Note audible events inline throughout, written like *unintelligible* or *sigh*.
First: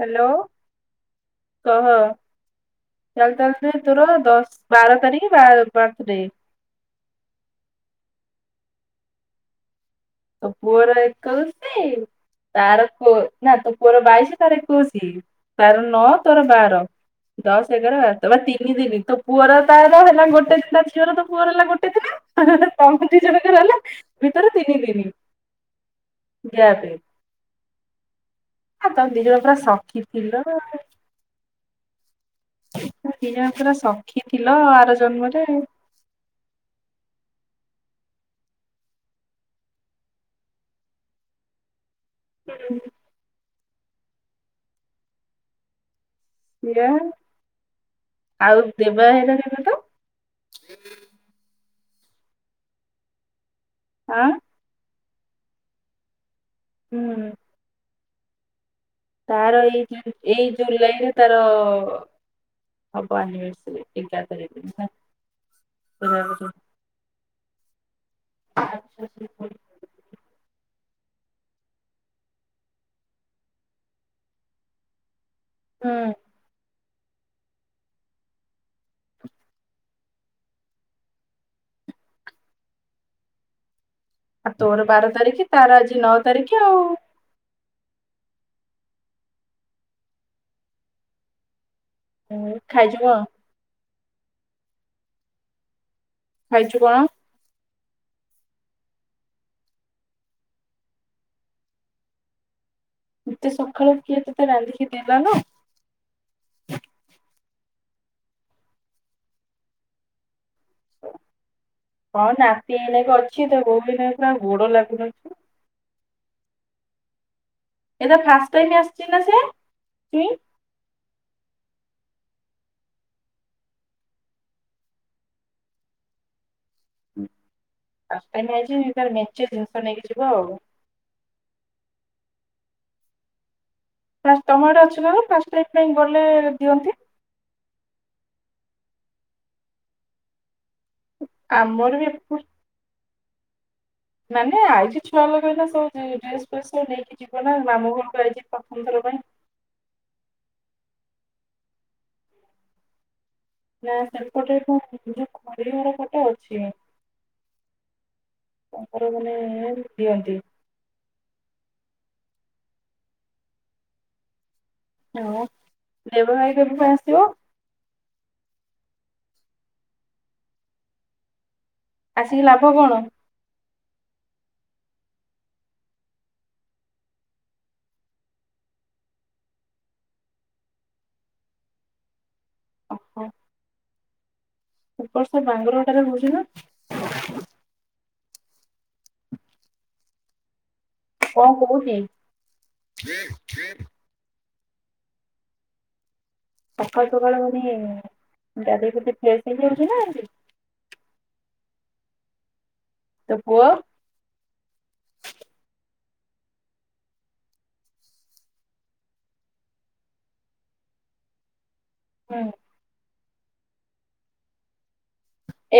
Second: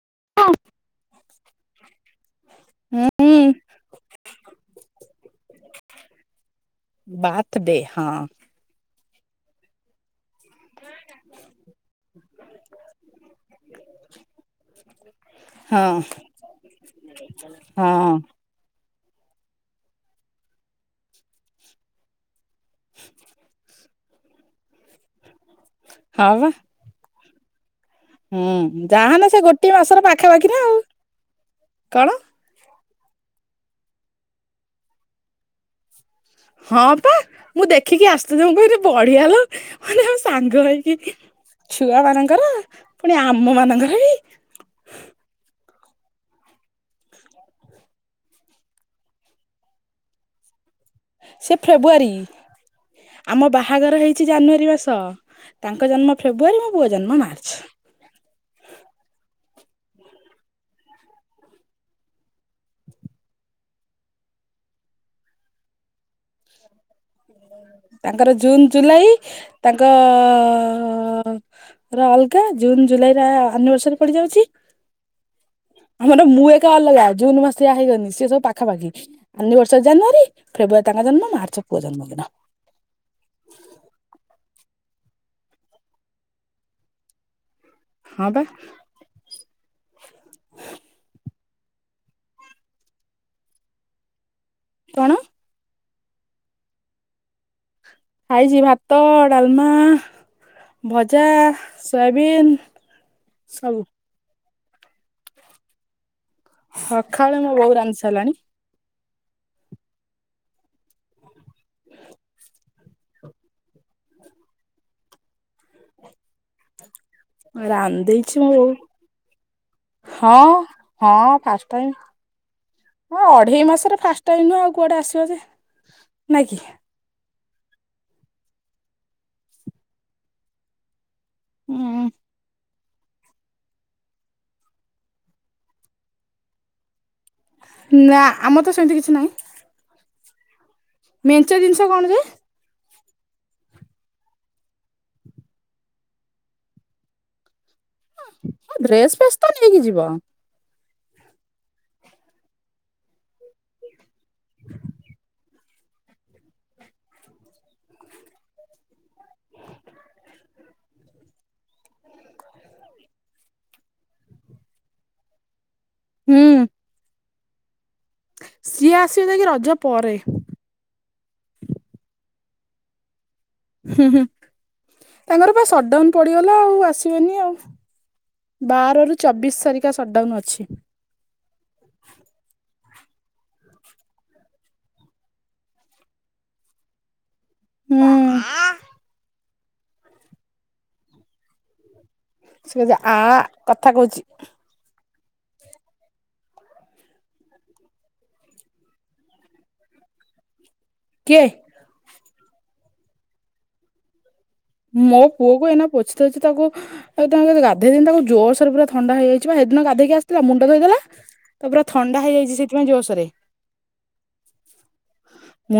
Hello କହ ହୁଁ ଚାଲ ଚାଲ ସେ ର ଦଶ ବାର ତାରିଖ ପାଞ୍ଚ ତାରିଖ ବାତ ଦେ ହଁ। ପୁଅର ଏକୋଉଶି। ତାର ନା ତ *unintelligible* ବାଇଶି ତାର ଏକୋଇଶି ତାର ହଁ ନଅ ତୋର ବାର। ଦଶସ ହଁ ଏଗର *unintelligible* ତିନି ଦିନି ତ ପୁଅର ତାର ହେଲା ଗୋଟେ ଦିନ ଥିଲା ଝିଅର ତ ପୁଅର ହେଲା ଗୋଟେ ଥିଲା କଁତି ଜଣଙ୍କର ଭିତରେ ତିନି ଦିନି। ହଁ ବା ଜୟପି ହୁଁ ତମେ ଦି ଯାହାନ ଜଣ ସେ ପୁରା ଗୋଟିଏ ମାସର ସଖୀ ଥିଲ ପାଖାପାଖିରେ ଆଉ କଣ ତମେ ଦିଇ ଜଣଙ୍କର ପୁରା ସଖୀ ଥିଲ ଆର ଜନ୍ମରେ। ହଁ ପା ମୁଁ ଦେଖିକି ଆସି ଦେବ କହିଲେ ବଢିଆ ହେଲା। ମାନେ ଆଉ ସାଙ୍ଗ ହେଇକି ଛୁଆଙ୍କର ହ ପୁଣି ଆମ ମାନଙ୍କର ବି। ସିଏ ଆଉ ଦେବା ଭାଇ *unintelligible* ସେ ଫେବୃଆରୀ ଆମ ବାହାଘର ହେଇଛି ଆଁ ଜାନୁଆରୀ ମାସ। ତାଙ୍କ ଜନ୍ମ ଫେବୃୁୟରୀ ମୋ ପୁଅ ହୁଁ ଜନ୍ମ ମାର୍ଚ୍ଚ। ତାର ଏଇ ଜୁଲ୍ ଏଇ ଜୁଲାଇରେ ତାର *unintelligible* ତାଙ୍କର ଜୁନ ଜୁଲାଇ ତାଙ୍କ ର ଅଲଗା ଜୁନ ଜୁଲାଇ ର ଆନିଭରସରି ପଡିଯାଉଛି। ଆମର ଆଉ ମୁଁ ଏକା ଅଲଗା ଜୁନ୍ ମାସରେ ବାହାହେଇଗନି। ସିଏ ସବୁ ପାଖାପାଖି। ଆନିଭର୍ଶରି ଜାନୁଆରୀ ଫେବୃଆରି ତାଙ୍କ ଜନ୍ମ ମାର୍ଚ୍ଚ ପୁଅ ଜନ୍ମ। *unintelligible* ଆଉ ତୋର ବାର ତାରିଖ ତାର ଆଜି ନଅ ତାରିଖ ଆଉ। ହଁ ପା। ହ ଖାଇଯିବ ଆଉ। କଣ? ଖାଇଛୁ କଣ? ଖାଇଛି ଭାତ ଡାଲମା ଭଜା ସୋୟାବିିନ। ଏତେ ସକାଳୁ କିଏ ତୋତେ ରାନ୍ଧିକି ଦେଲାନା? ସକାଳେ ମୋ ବୋଉ ରାନ୍ଧି ସାରିଲାଣି। ହଁ ନାତି ଏନେଇକା ଅଛି ତ ବୋଉ ଏନେକା ଗୋଡ ଲାଗୁନଥିବ। ରାନ୍ଧି ଏଇଟା ଦେଇଛି ଫାଷ୍ଟ ମୁଁ ଟାଇମ ଆସିଛି ନା ସେ ଚୁଇଁ ହଁ ହଁ ଫାଷ୍ଟ ଟାଇମ। ହଁ ଅଢେଇ ମାସରେ ଫାଷ୍ଟ ଟାଇମ୍ ନୁହଁ ଆଉ କୁଆଡେ ଆସିବ ଯେ ନାଇଁ କି। ଫାଷ୍ଟ ଟାଇମ୍ ଆଜି ତାର ମେଞ୍ଚେ ଜିନିଷ ନେଇକିଯିବ ଆଉ। ହୁଁ। ଫାଷ୍ଟ ତମ ଆଡ଼େ ଅଛି ନା କଣ ଫାଷ୍ଟ ଟାଇମ ପାଇଁ ଗଲେ ଦିଅନ୍ତି? ନା ଆମର ତ ସେମିତି କିଛି ନାହିଁ। ମେଞ୍ଚେ ଜିନିଷ ଆମର ବି କଣ ଯେ? ଏପଟେ ମାନେ ଆଇଛି ଛୁଆ ଏଇନା ସବୁ ଡ୍ରେସ ଫେସ୍ ସବୁ ନେଇକି ଯିବ ନା ମାମୁଁ ଘରୁ? ଡ୍ରେସ ଫେସ୍ ତ ନେଇକି ଯିବ। ନା ସେପଟେ *unintelligible* ସେପଟେ ପେଟ ଅଛି ତାଙ୍କର ମାନେ ଦିଅନ୍ତି। ହଉ ଦେବ ହୁଁ ଭାଇ କେବେକୁ ଆସିବ? ସିଏ ଆସିବେ ଯାଇକି ରଜ ପରେ। ଆସିକି ଲାଭ କଣ? ହୁଁ ହୁଁ ତାଙ୍କର ପା ସଟଡାଉନ ପଡିଗଲା ଆଉ ଆସିବେନି ଆଉ। ବାରରୁ ଚବିଶ ତାରିଖ ସଟ୍ଡାଉନ୍ ଅଛି। ଓହୋ। ଉପରସେ ବାଙ୍ଗଲୋର ଟାରେ ରହୁଛି ନା। ହୁଁ। କଣ କହୁଛି? ସେ ଯା ଆ କଥା କହୁଛି। ସକାଳୁ ସକାଳୁ ମାନେ ଗାଧେଇ ପାଧେଇ ଫ୍ରେଶ ହେଇଯାଉଛି ନା ହେମିତିି। କିଏ? ତୋ ପୁଅ? ମୋ ପୁଅ କୁ ଏଇନା ପୋଛି ଦଉଛି ତାକୁ ଆଉ ତାକୁ ଆଗେ ଗାଧେଇ ଦେଇନି ତାକୁ ଜୋର୍ ସେରେ ପୁରା ଥଣ୍ଡା ହେଇଯାଇଛି ବା ହେଦିନ ଗାଧେଇକି ଆସିିଥିଲା ମୁଣ୍ଡ ଧୋଇଦଲା ତାକୁ ପୁରା ଥଣ୍ଡା ହୁଁ ହେଇଯାଇଛି ସେଥିପାଇଁ ଜୋସରେ।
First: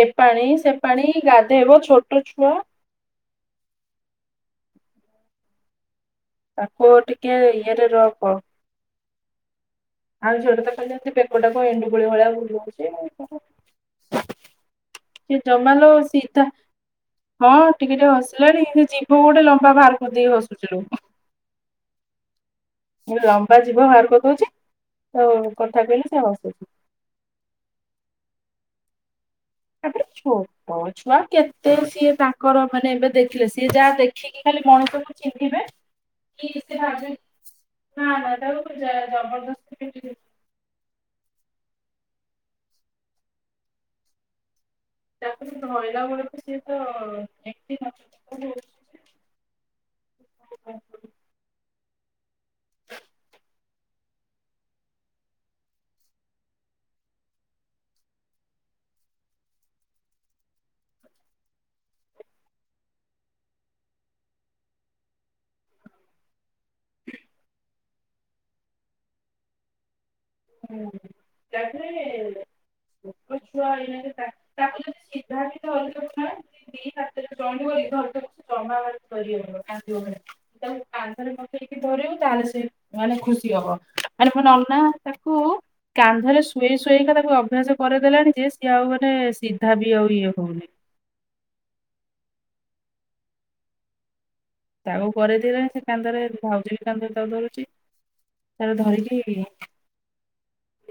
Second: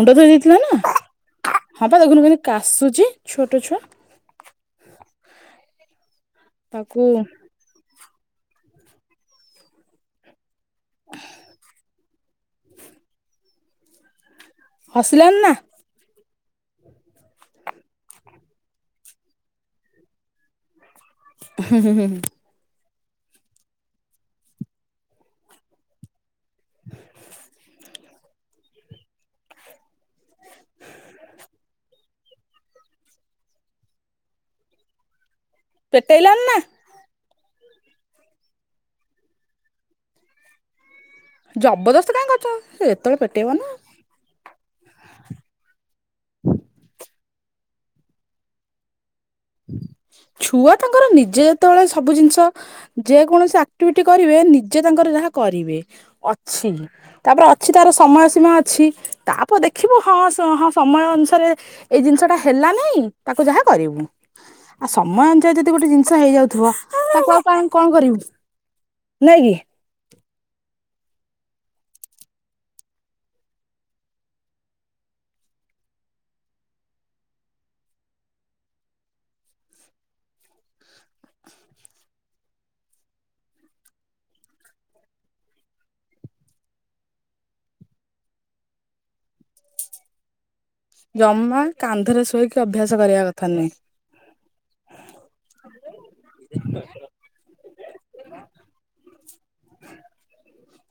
ଏ ଧୋଇ ପାଣି ଦେଇଥିଲା ସେ ନା ପାଣି ଗାଧେଇବ ହଁ ପା ଛୋଟ ଦେଖୁନୁ କେମିତି ଛୁଆ କାଶୁଛି ଛୋଟ ଛୁଆ। ତାକୁ ଟିକେ ଇଏରେ ରଖ। ଆଉ ଝୋରେ ତ କହିଲେ ଏମିତି ବେକଟାକୁ ଏଣ୍ଡୁ କୋଳି ଭଳିଆ ବୁଲଉଛି ଆଉ କଣ। ହସିଲାନି ସିଏ ନା ଜମା ଲୋ ସୀଧା ହଁ ଟିକେ ଟିକେ ହସିଲାଣି ଯିଭ ଗୋଟେ ଲମ୍ବା ବାହାର କରିଦେଇିକି ହସୁଛିଲୋ। ହୁଁ ହୁଁ ହୁଁ ହୁଁ। ଲମ୍ବା ଜିଭ ବାହାର କରିଦଉଛି। ତଉ କଥା କହିଲି ସେ ହସୁଛି। *inaudible* ତାପରେ ଛୋଟ ଛୁଆ କେତେ ସିଏ ତାଙ୍କର ମାନେ ଏବେ ଦେଖିଲେ ସିଏ ଯାହା ଦେଖି ଟିକେ ଖାଲି ମଣିଷକୁ ଚିହ୍ନିବେ। ପେଟେଇଲାନି ନା *unintelligible* ନା ନା ତାକୁ ଜା ଜବରଦସ୍ତି ପିନ୍ଧେଇ ଦେବି। ଜବରଦସ୍ତ କାଇଁ କରୁଛ ସେ ଯେତେବେଳେ ପେଟେଇବ ନା। ତାପରେ ଧଇଲା ବେଳକୁ ସିଏ ତ ଏମିତି *unintelligible* ହଉଛି। ଛୁଆ ତାଙ୍କର ନିଜେ ଯେତେବେଳେ ସବୁ ଜିନିଷ ଯେକୌଣସି ଆକ୍ଟିଭିଟି କରିବେ ନିଜେ ତାଙ୍କର ଯାହା କରିବେ ଅଛି। ତାପରେ ଅଛି ତାର ସମୟ ସୀମା ଅଛି ତାପରେ ଦେଖିବୁ ହଁ ହଁ ସମୟ ଅନୁସାରେ ଏଇ ଜିନିଷ ଟା ହେଲା ନାଇଁ ତାକୁ ଯାହା କରିବୁ। ଆଉ ସମୟ ଅନୁଯାୟୀ ଯଦି ଗୋଟେ ଜିନିଷ ହେଇଯାଉଥିବ ତାକୁ ଆଉ କାଇଁ କଣ କରିବୁ। ନାଇକି? ହୁଁ *unintelligible* ଛୋଟ ଛୁଆ ଏଇନାକେ ତାଙ୍କୁ ତାଙ୍କୁ ଯଦି ସୀଧା ବି ଧରିବୁ *unintelligible* *unintelligible* ପକେଇକି ଧରିବୁ ତାହେଲେ ସେ ମାନେ ଖୁସି ହବ ମାନେ ମୋ ନନା ତାକୁ କାନ୍ଧରେ ଶୁଏଇ ଶୁଏଇକା ତାକୁ ଅଭ୍ୟାସ କରେଇଦେଲାଣି ଯେ ସିଏ ଆଉ ମାନେ ସିଧା ବି ଆଉ ଇଏ ହଉନି। ଯମା କାନ୍ଧରେ ଶୁଏଇକି ଅଭ୍ୟାସ କରିବା କଥା ନୁହେଁ। ତାକୁ କରେଇଦେଲାଣି ସେ କାନ୍ଧରେ ଭାଉଜ ବି କାନ୍ଧରେ ତାକୁ ଧରୁଚି। ତାର ଧରିକି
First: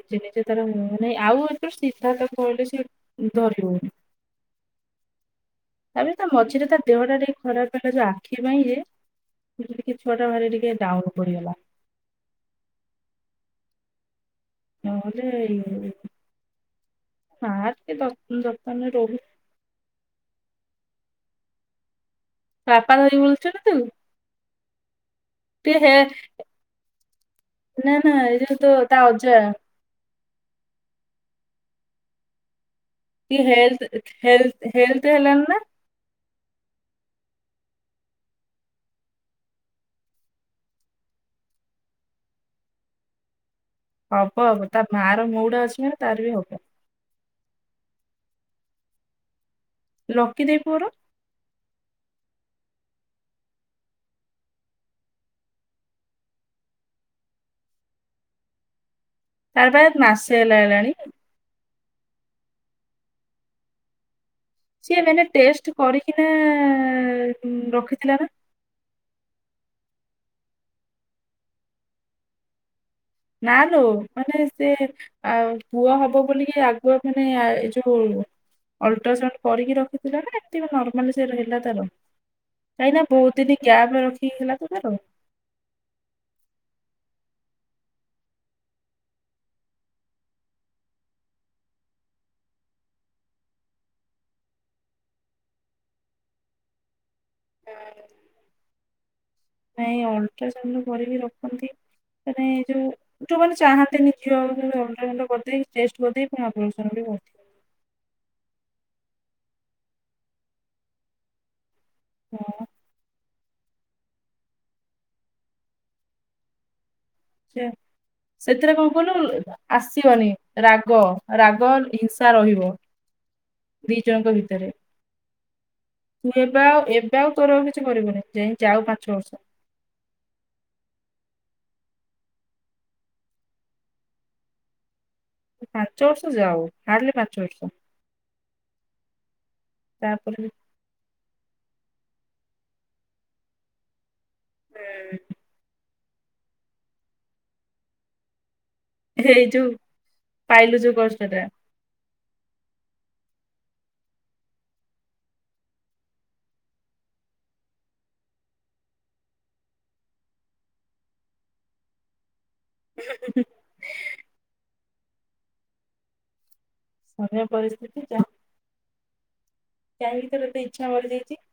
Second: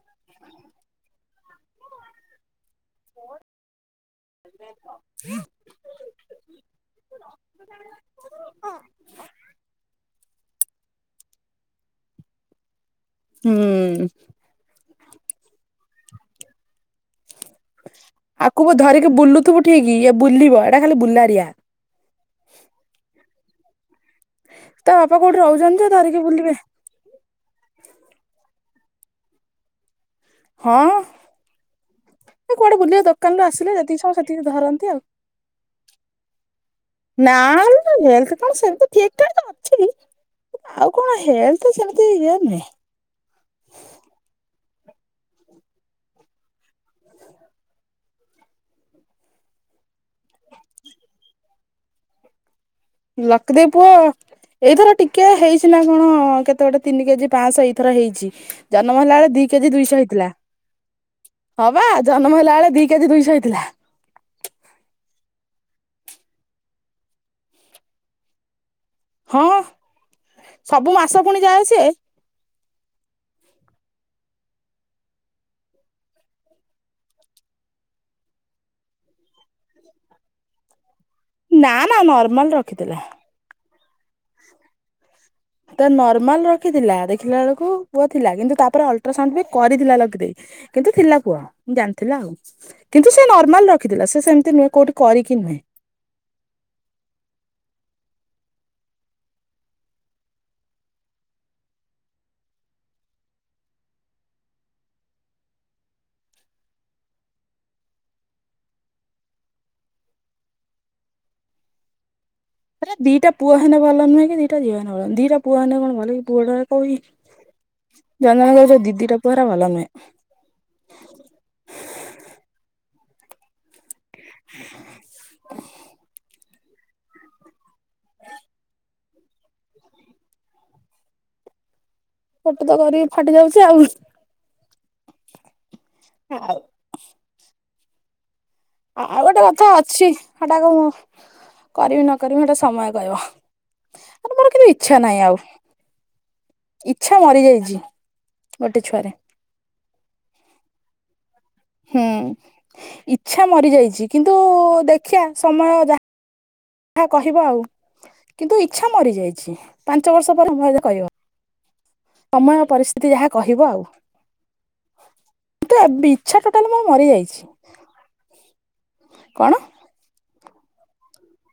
ନିଜେ ନିଜେ ତାର ଉଁ ମାନେ ଆଉ ଏଥର ସିଧା ତାକୁ ଧଇଲେ ସିଏ ଧରି ହଉନି। *unintelligible* ତାପରେ ତା ମଝିରେ ତା ଦେହ ଟା ଟିକେ ଖରାପ୍ ହେଲା ଯା ଖି ପାଇଁ ଏ ଟିକେ ଟିକେ ଛୁଆଟା ଭାରି ଟିକେ ଡାଉନ୍ ପଡିଗଲା। ହୁଁ। ନହେଲେ ଆ *unintelligible* ଥିବୁ ଠିକି ଇଏ ବୁଲିବ ଏଟା ଖାଲି ବୁଲାରିଆ। ତା ବାପା ଧରି ବୁଲଚନ୍ତି ନାଁ ତୁ? ତା ବାପା କୋଉଠି ଟିକେ ରହୁଛନ୍ତି ଯେ ହେ ଧରିକି ବୁଲିବେ। ନା ନା ଏଇ ଯୋଉ ତୋ ତା ଅଜା। ହଁ ଏ କୁଆଡେ ବୁଲିବ ଦୋ କାନ ଟିକେ ରୁ ଆସିଲେ ହେଲ୍ଥ ଯେତିକି ସମୟ ସେତିକି ହେଲ୍ଥ ଧରନ୍ତି ଆଉ। ହେଲ୍ଥ ହେଲାଣି ନା ନା ଲୋ ହେଲଥ୍ କଣ ସେମିତି ଠିକ୍ ଠାକ୍ ଅଛି। ଆଉ କଣ ହେଲଥ୍ ସେମିତି ଇଏ ନୁହେଁ। ହବ ହବ ତା ମା ର ମୁଉଡ୍‌ ଅଛି ମାନେ ତାର ବି ହବ। ଲକି ଦେଇ ପୁଅର? ଲକି ଦେଇ ପୁଅ ଆଉ। ଏଇଥର ଟିକେ ହେଇଛି ନା କଣ କେତେ ଗୋଟେ ତିନି କେଜି ପାଞ୍ଚଶହ ଏଇଥର ହେଇଛି। ଜନମ ହେଲା ବେଳେ ଦି ତାର କେଜି ବା ଦୁଇଶହ ହେଇଥିଲା। ମାସେ ହେଲା ହେଲାଣି ହଁ ବା ଜନମ ହେଲା ବେଳେ ଦି କେଜି ଦୁଇଶହ ହେଇଥିଲା। ସିଏ ମାନେ ଟେଷ୍ଟ କରିକିନା ରଖିଥିଲା ନା? ହଁ ସବୁ ମାସ ଫୁଣି ଯାଏ ସିଏ। ନା ଲୋ ମାନେ ସେ ଆଉ ପୁଅ ହବ ବୋଲି ଆଗୁଆ ମାନେ ଏଯୋଉ ଅଲ୍‌ଟ୍ରାସାଉଣ୍ଡ କରିକି ରଖିଥିଲା ନା ଏମତି ନର୍ ମାନେ ସେ ର ହେଲା ନା ତାର ନା ନର୍ମାଲ କାହିଁକି ରଖିଥିଲା। ନା ବହୁତ ଦିନ ଗ୍ୟାପ୍ ରଖିକି ହେଲା ତ ତାର। ତା ନର୍ମାଲ ରଖିଥିଲା ଦେଖିଲା ବେଳକୁ ପୁଅ ଥିଲା କିନ୍ତୁ ତାପରେ ଅଲ୍‌ଟ୍ରାସାଉଣ୍ଡ ବି କରିଥିଲା ଲକି ଦେଇ। କିନ୍ତୁ ଥିଲା ପୁଅ ଜାଣିଥିଲା ଆଉ। କିନ୍ତୁ ସେ ନର୍ମାଲ ରଖିଥିଲା ସେ ସେମିତି ନୁହେଁ। କୋଉଠିି କରିକି ନୁହେଁ। ନାଇଁ ଅଲଟ୍ରାସାଉଣ୍ଡ କରିକି ରଖନ୍ତି। ମାନେ ଏ ଯୋଉ ଯୋଉମାନେ ଚାହାନ୍ତିନି ଝିଅ ହୋଉ ବୋଲି ଅଲଟ୍ରାସାଉଣ୍ଡଟା କରିଦେଇ ଟେଷ୍ଟ କରିଦେଇ ପୁଣି ଅପରେସନ୍ ବି ହେଉଚନ୍ତି। ହଁ। ଆରେ ଦିଟା ପୁଅ ହେନେ ଭଲ ନୁହେଁ କି ଦିଟା ଝିଅ ହେନେ ଭଲ ନୁହେଁ। ଦିଟା ପୁଅ ହେନେ କଣ ଭଲ କି ପୁଅଟା କୋଉ *unintelligible* ସେଥିରେ କଣ ପୁଅ କହିଲୁ ହେରା ଭଲ ନୁହେଁ ଆସିବନି। ରାଗ-ରାଗ ହିଂସା ରହିବ। ଦି ଜଣଙ୍କ ଭିତରେ ହୁଏ ବା ଏ ଏବେ ଆଉ ତୋର ଆଉ କିଛି କରିବୁନି ଯାଇଁ ଯାଉ ପାଞ୍ଚ ବର୍ଷ। ଗୋଟେ ତ କରିକି ଫାଟି ଯାଉଚି ଆଉ। ପାଞ୍ଚ ବର୍ଷ ଆଉ ଯାଉ ହାର୍ଡଲି ପାଞ୍ଚ ବର୍ଷ। ଆଉ ଗୋଟେ କଥା ଅଛି ତାପରେ ହେଟାକୁ ମୁଁ କରିବି ନକରିବି ହେଟା ସମୟ କହିବ। ଆରେ ମୋର କିନ୍ତୁ ଇଚ୍ଛା ନାହିଁ ଆଉ। ଇଚ୍ଛା ମରି ଯାଇଛି ଗୋଟେ ଛୁଆରେ। ହେଇ ଯୋଉ ପାଇଲୁ ଯୋଉ କଷ୍ଟଟା। ହୁଁ ଇଚ୍ଛା ମରିଯାଇଛି। କିନ୍ତୁ ଦେଖିବା ସମୟ ଯାହା ଯାହା କହିବ ଆଉ। କିନ୍ତୁ ଇଚ୍ଛା ମରିଯାଇଛି ପାଞ୍ଚ ବର୍ଷ ପରେ ଭଲ ରେ କହିବ। ସମୟ ପରିସ୍ଥିତି ଯାହା କହିବ ଆଉ। ଦେବି ଇଛା ଟୋଟାଲ ମୋର ସମୟ ମରିଯାଇଛି ପରିସ୍ଥିତି କଣ? କାଇଁ ତୋର ଏବେ ଇଚ୍ଛା ମାରିଯାଇଚି।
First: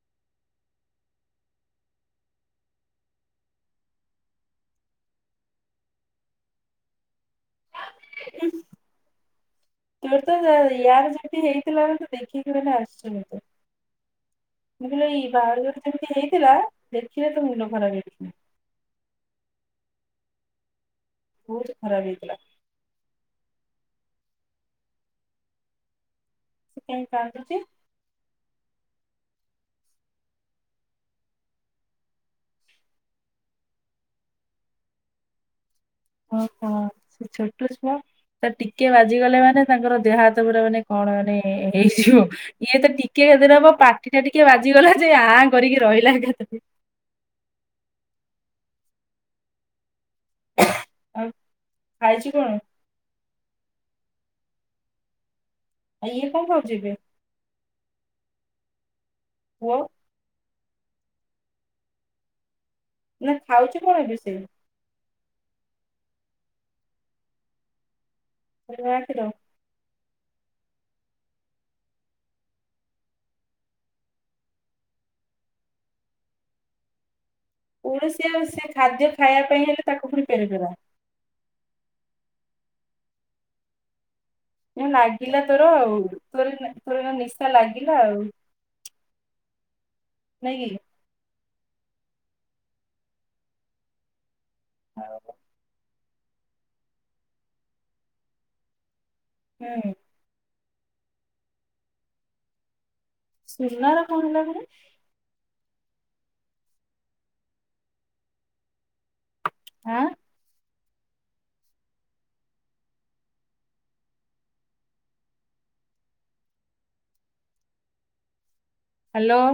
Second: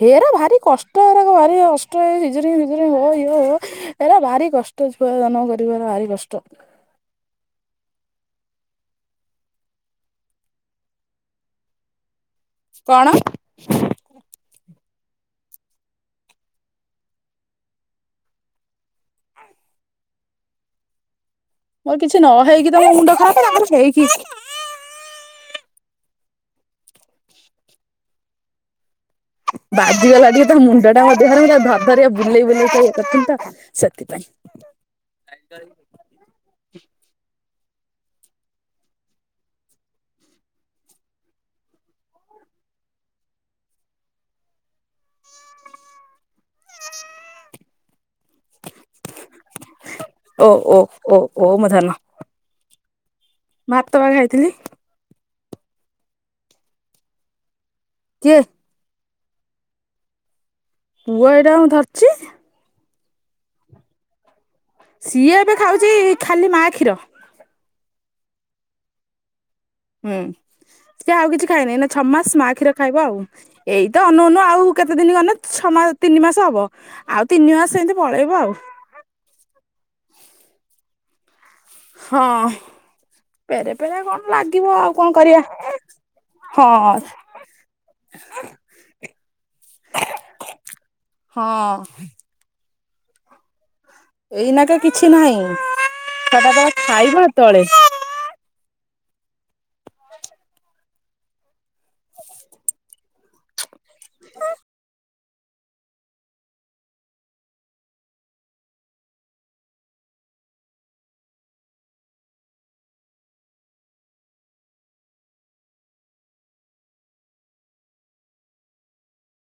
ହେରା ଭାରି କଷ୍ଟ ଏରା ଭାରି କଷ୍ଟ ଶିଯରିଙ୍ଗ ଫିଯରିଙ୍ଗ ହୁଅ ଇଏ ହୁଅ। ଏରା ଭାରି କଷ୍ଟ ଛୁଆ ଜନମ କରିବାର ଭାରି କଷ୍ଟ। ଉଁ- ଉନ ତୋରତ ୟାର ଜେମିତି ହେଇଥିଲା। କଣ *unintelligible* ମୁଁ କହିଲି ଏଇ ବାହାଘର ଯେମିତି ହେଇଥିଲା ଦେଖିଲେ ତ ମୁଣ୍ଡ ଖରାପ ହେଇ ଉଁ ବହୁତ ମୋର ଖରାପ କିଛି ନ ହେଇଥିଲା ହେଇକି ତ ମୋ ମୁଣ୍ଡ ଖରାପ ହେଇକି ସେ କାହିଁ କନ୍ଦୁଛି? ବାଜିଗଲା ଟିକେ ତା ମୁଣ୍ଡ ଟା ମୋ ଦେହରେ ଧରି ଧରି ବୁଲେଇ ବୁଲେଇ ତାକୁ ଇଏ କରୁଥିଲି ତ ସେଥିପାଇଁ। ଓହୋ ଛୋଟ ଛୁଆ। ତ ଟିକେ ବାଜିଗଲେ ମାନେ ତାଙ୍କର ଦେହ ହାତ ପୁରା ମାନେ କଣ ମାନେ ହେଇଯିବ ଇଏ ତ ଟିକେ ଯଦି ହବ ପାଟି ଟା ଟିକେ ବାଜିଗଲା ଯେ ଆଁ କରିକି ରହିଲା ଏକା ଥରେ ଓ ଓ ଓ ଓ ମୋ ଧନ। ଖାଇଛୁକଣ? ଭାତ ପା ଖାଇଥିଲି। ଆଉ ଇଏ କଅଁ ଖାଉଛି ଏବେ? କିଏ? ପୁଅ ପୁଅ ଏଇଟା ଙ୍କୁ ମୁଁ ଧରିଚି। ନା ଖାଉଚି କଣ ଏବେ ସେ? ସିଏ ଏବେ ଖାଉଚି ଖାଲି ମା କ୍ଷୀର। ଖାଲି ମା କ୍ଷୀର। ହୁଁ ସେ ଆଉ କିଛି ଖାଇନି ଏଇନା ଛଅ ମାସ ମା କ୍ଷୀର ଖାଇବ ଆଉ। ଏଇତ ଅନଉ ଅନଉ ଆଉ କେତେ ଦିନ ଗଲେ ଛଅ ମାସ ତିନି ମାସ ହବ ଆଉ ତିନି ମାସ ଏମିତି ପୁଣି ପଳେଇବ ଆଉ ସେ ଖାଦ୍ୟ ଖାଇବା ପାଇଁ ହେଲେ ତାକୁ ପୁଣି ପେରେପେରା। ହଁ ପେରେ ପେରା କଣ? ଲାଗିବ ଆଉ କଣ ନାଗିଲା କରିବା। ତୋର ତୋର ହଁ ତୋର ନିଶା ଲାଗିଲା ଆଉ। ନାଇଁ କି ହଁ। ଏଇନା କେ କିଛି ନାହିଁ ଛୁଆ ଟାଯେତେବେଳେ ଖାଇବା ହେ ତଳେ। ହୁଁ। ସିଲା ର କଣ ହେଲା କିରେ? ଆଁ ହ୍ୟାଲୋ।